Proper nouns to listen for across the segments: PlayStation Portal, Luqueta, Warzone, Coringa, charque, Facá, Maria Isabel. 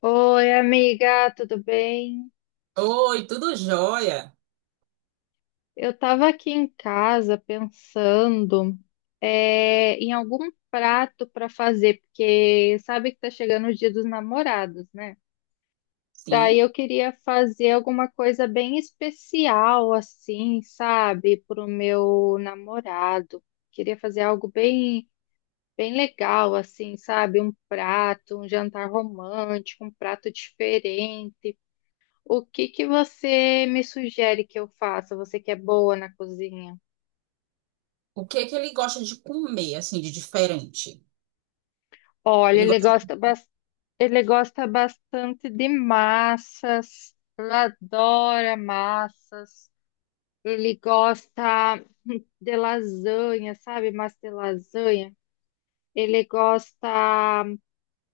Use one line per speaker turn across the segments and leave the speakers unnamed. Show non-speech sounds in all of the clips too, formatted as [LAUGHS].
Oi, amiga, tudo bem?
Oi, tudo jóia?
Eu estava aqui em casa pensando em algum prato para fazer, porque sabe que tá chegando o Dia dos Namorados, né? Daí
Sim.
eu queria fazer alguma coisa bem especial, assim, sabe, para o meu namorado. Queria fazer algo bem, bem legal, assim, sabe? Um prato, um jantar romântico, um prato diferente. O que que você me sugere que eu faça? Você que é boa na cozinha.
O que é que ele gosta de comer, assim, de diferente?
Olha,
Ele
ele
gosta
gosta,
de...
ele gosta bastante de massas. Ele adora massas. Ele gosta de lasanha, sabe? Massa de lasanha. Ele gosta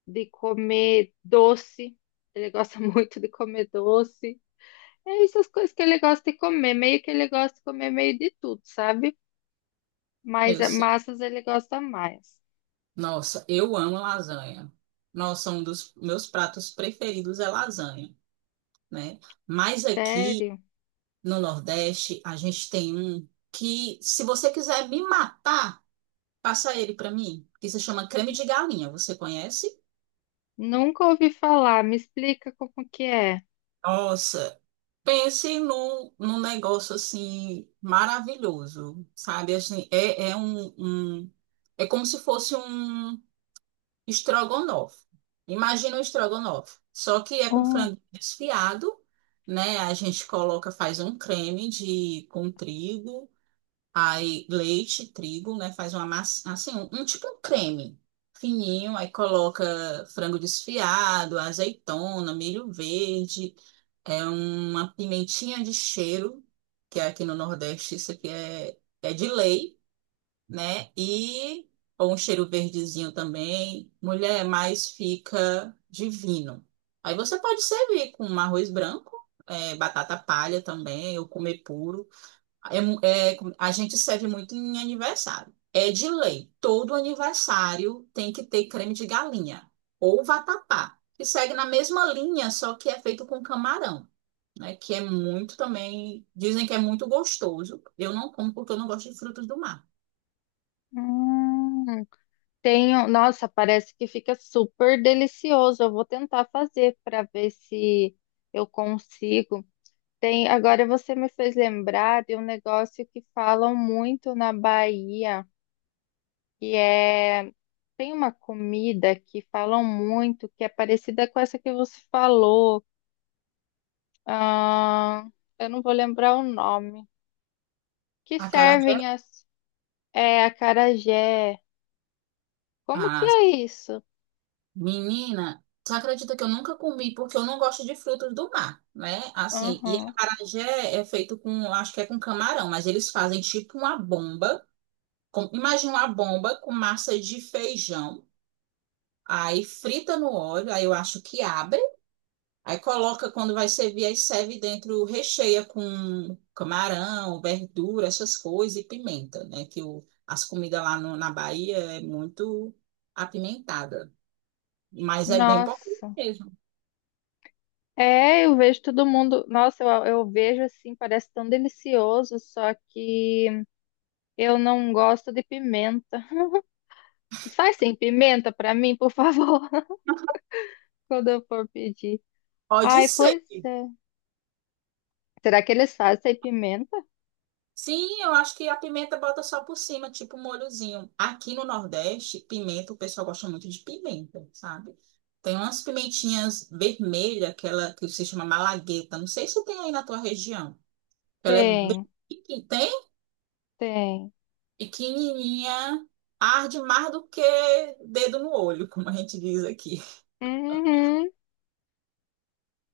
de comer doce. Ele gosta [LAUGHS] muito de comer doce. É essas coisas que ele gosta de comer. Meio que ele gosta de comer meio de tudo, sabe? Mas
Eu sei.
massas ele gosta mais.
Nossa, eu amo lasanha. Nossa, um dos meus pratos preferidos é lasanha, né? Mas aqui
Sério?
no Nordeste, a gente tem um que, se você quiser me matar, passa ele pra mim, que se chama creme de galinha. Você conhece?
Nunca ouvi falar. Me explica como que é.
Nossa, pense num negócio assim maravilhoso, sabe? Assim, é como se fosse um estrogonofe. Imagina um estrogonofe, só que é com
Hum.
frango desfiado, né? A gente coloca, faz um creme de com trigo, aí leite, trigo, né? Faz uma massa, assim, tipo um creme fininho, aí coloca frango desfiado, azeitona, milho verde. É uma pimentinha de cheiro, que é aqui no Nordeste isso aqui é, é de lei, né? E ou um cheiro verdezinho também. Mulher, mais fica divino. Aí você pode servir com um arroz branco, é, batata palha também, ou comer puro. A gente serve muito em aniversário. É de lei. Todo aniversário tem que ter creme de galinha ou vatapá, que segue na mesma linha, só que é feito com camarão, né? Que é muito também. Dizem que é muito gostoso. Eu não como porque eu não gosto de frutos do mar.
Hum, tenho, nossa, parece que fica super delicioso. Eu vou tentar fazer para ver se eu consigo. Tem, agora você me fez lembrar de um negócio que falam muito na Bahia, que é, tem uma comida que falam muito, que é parecida com essa que você falou. Ah, eu não vou lembrar o nome. Que
Acarajé.
servem assim. É, acarajé. Como que
Ah,
é isso?
menina, você acredita que eu nunca comi porque eu não gosto de frutos do mar, né? Assim, e
Aham.
acarajé é feito com, acho que é com camarão, mas eles fazem tipo uma bomba. Imagina uma bomba com massa de feijão. Aí frita no óleo, aí eu acho que abre. Aí coloca, quando vai servir, aí serve dentro, recheia com camarão, verdura, essas coisas e pimenta, né? Que o, as comidas lá no- na Bahia é muito apimentada, mas é bem pouco
Nossa.
mesmo.
É, eu vejo todo mundo. Nossa, eu vejo assim, parece tão delicioso, só que eu não gosto de pimenta. [LAUGHS] Sai sem pimenta pra mim, por favor, [LAUGHS] quando eu for pedir.
Pode
Ai,
ser.
pois é. Será que eles fazem sem pimenta?
Sim, eu acho que a pimenta bota só por cima, tipo um molhozinho. Aqui no Nordeste, pimenta, o pessoal gosta muito de pimenta, sabe? Tem umas pimentinhas vermelhas, aquela que se chama malagueta. Não sei se tem aí na tua região. Ela é bem
Tem,
pequena.
tem.
Pequenininha, arde mais do que dedo no olho, como a gente diz aqui.
Uhum.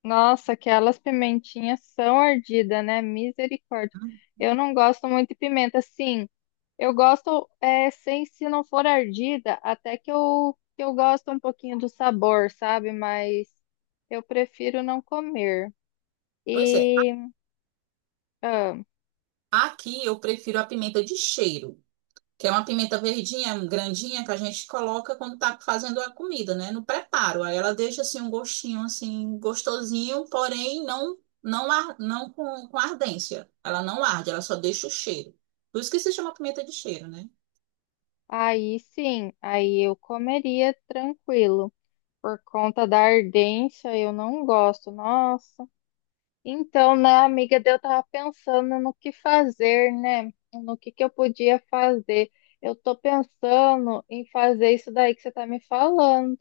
Nossa, aquelas pimentinhas são ardidas, né? Misericórdia. Eu não gosto muito de pimenta, sim. Eu gosto, é, sem se não for ardida, até que que eu gosto um pouquinho do sabor, sabe? Mas eu prefiro não comer.
Pois é,
E ah,
aqui eu prefiro a pimenta de cheiro, que é uma pimenta verdinha, grandinha, que a gente coloca quando tá fazendo a comida, né? No preparo. Aí ela deixa assim um gostinho assim gostosinho, porém não com ardência. Ela não arde, ela só deixa o cheiro. Por isso que se chama pimenta de cheiro, né?
aí sim, aí eu comeria tranquilo. Por conta da ardência, eu não gosto. Nossa. Então, né, amiga, daí eu tava pensando no que fazer, né? No que eu podia fazer. Eu tô pensando em fazer isso daí que você tá me falando.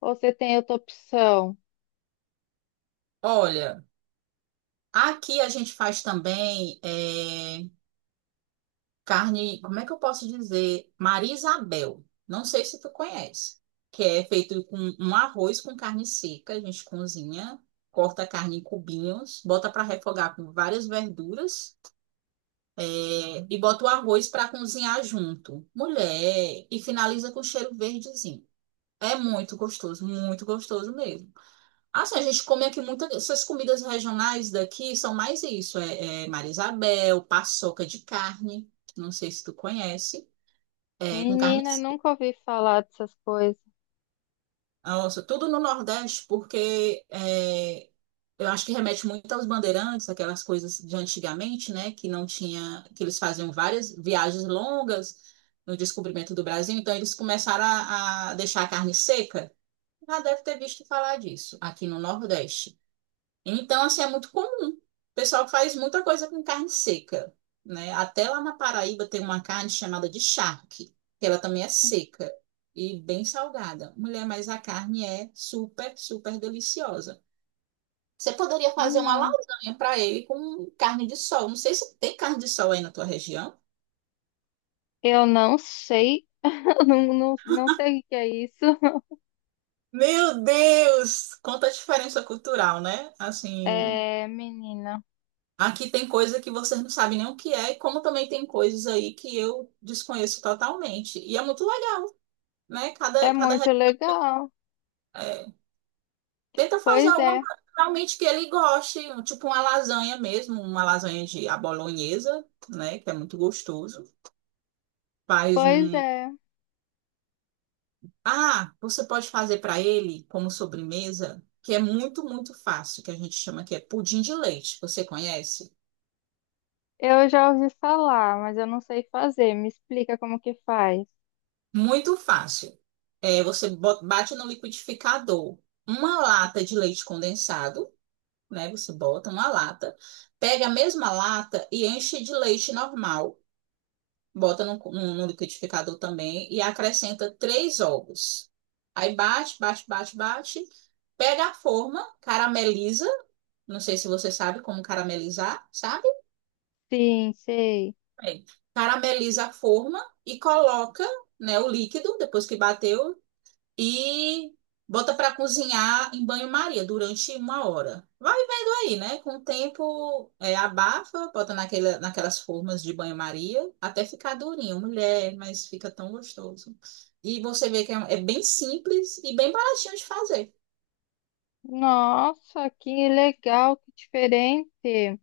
Ou você tem outra opção?
Olha, aqui a gente faz também é, carne, como é que eu posso dizer? Maria Isabel. Não sei se tu conhece. Que é feito com um arroz com carne seca. A gente cozinha, corta a carne em cubinhos, bota para refogar com várias verduras, é, e bota o arroz para cozinhar junto. Mulher, e finaliza com cheiro verdezinho. É muito gostoso mesmo. Assim, a gente come aqui muitas. Essas comidas regionais daqui são mais isso. É, é Maria Isabel, paçoca de carne. Não sei se tu conhece. É, com carne
Menina, eu
seca.
nunca ouvi falar dessas coisas.
Nossa, tudo no Nordeste, porque é, eu acho que remete muito aos bandeirantes, aquelas coisas de antigamente, né? Que não tinha, que eles faziam várias viagens longas no descobrimento do Brasil, então eles começaram a deixar a carne seca. Já deve ter visto falar disso aqui no Nordeste. Então, assim, é muito comum. O pessoal faz muita coisa com carne seca, né? Até lá na Paraíba tem uma carne chamada de charque, que ela também é seca e bem salgada. Mulher, mas a carne é super, super deliciosa. Você poderia fazer uma
Não.
lasanha para ele com carne de sol. Não sei se tem carne de sol aí na tua região.
Eu não sei. [LAUGHS] Eu não, não, não sei o que é isso.
Meu Deus! Quanta diferença cultural, né? Assim,
É, menina,
aqui tem coisa que vocês não sabem nem o que é, e como também tem coisas aí que eu desconheço totalmente. E é muito legal, né?
é muito legal.
É, Tenta fazer
Pois
alguma
é,
coisa realmente que ele goste, tipo uma lasanha mesmo, uma lasanha de à bolonhesa, né? Que é muito gostoso. Faz
pois
um.
é.
Ah, você pode fazer para ele como sobremesa, que é muito, muito fácil, que a gente chama que é pudim de leite. Você conhece?
Eu já ouvi falar, mas eu não sei fazer. Me explica como que faz.
Muito fácil. É, você bate no liquidificador uma lata de leite condensado, né? Você bota uma lata, pega a mesma lata e enche de leite normal, bota no liquidificador também e acrescenta 3 ovos. Aí bate, bate, bate, bate, pega a forma, carameliza. Não sei se você sabe como caramelizar, sabe?
Sim, sei.
Bem, carameliza a forma e coloca, né, o líquido depois que bateu e bota para cozinhar em banho-maria durante 1 hora. Vai vendo aí, né? Com o tempo, é, abafa, bota naquela, naquelas formas de banho-maria até ficar durinho, mulher, mas fica tão gostoso. E você vê que é, é bem simples e bem baratinho de fazer.
Nossa, que legal, que diferente.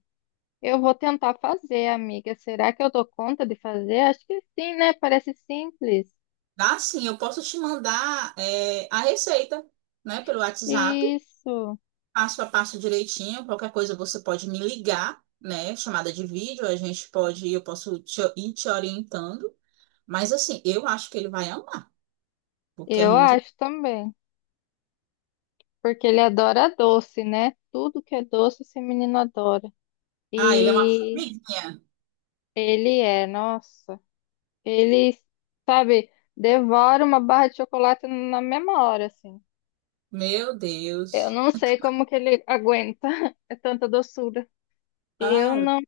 Eu vou tentar fazer, amiga. Será que eu dou conta de fazer? Acho que sim, né? Parece simples.
Dá sim, eu posso te mandar, é, a receita, né, pelo WhatsApp,
Isso,
passo a passo direitinho. Qualquer coisa você pode me ligar, né, chamada de vídeo, a gente pode, eu posso ir te orientando. Mas assim, eu acho que ele vai amar, porque é
eu
muito.
acho também, porque ele adora doce, né? Tudo que é doce, esse menino adora.
Ah, ele é uma
E
formiguinha.
ele é, nossa, ele, sabe, devora uma barra de chocolate na mesma hora, assim.
Meu
Eu
Deus.
não sei como que ele aguenta, [LAUGHS] é tanta doçura. Eu
Ai,
não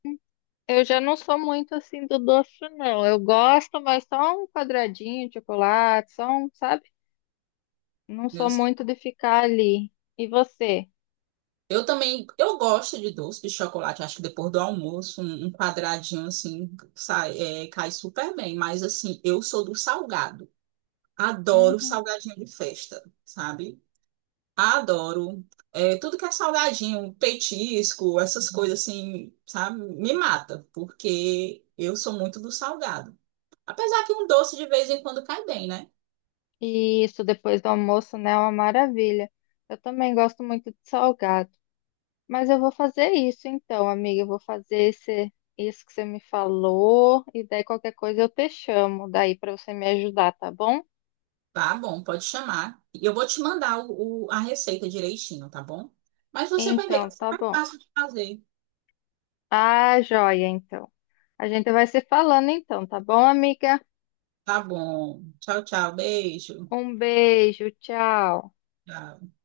Eu já não sou muito assim do doce, não. Eu gosto, mas só um quadradinho de chocolate, só um, sabe? Não
meu
sou
Deus.
muito de ficar ali. E você?
Eu também, eu gosto de doce de chocolate. Acho que depois do almoço, um quadradinho assim sai, é, cai super bem. Mas assim, eu sou do salgado. Adoro
Uhum.
salgadinho de festa, sabe? Adoro. É, tudo que é salgadinho, petisco, essas coisas assim, sabe? Me mata, porque eu sou muito do salgado. Apesar que um doce de vez em quando cai bem, né?
E isso depois do almoço, né? É uma maravilha. Eu também gosto muito de salgado. Mas eu vou fazer isso então, amiga. Eu vou fazer isso que você me falou. E daí qualquer coisa eu te chamo daí para você me ajudar, tá bom?
Tá bom, pode chamar. E eu vou te mandar a receita direitinho, tá bom? Mas você vai ver que
Então,
é
tá
super
bom.
fácil de fazer.
Ah, joia, então. A gente vai se falando então, tá bom, amiga?
Tá bom. Tchau, tchau. Beijo.
Um beijo, tchau.
Tchau.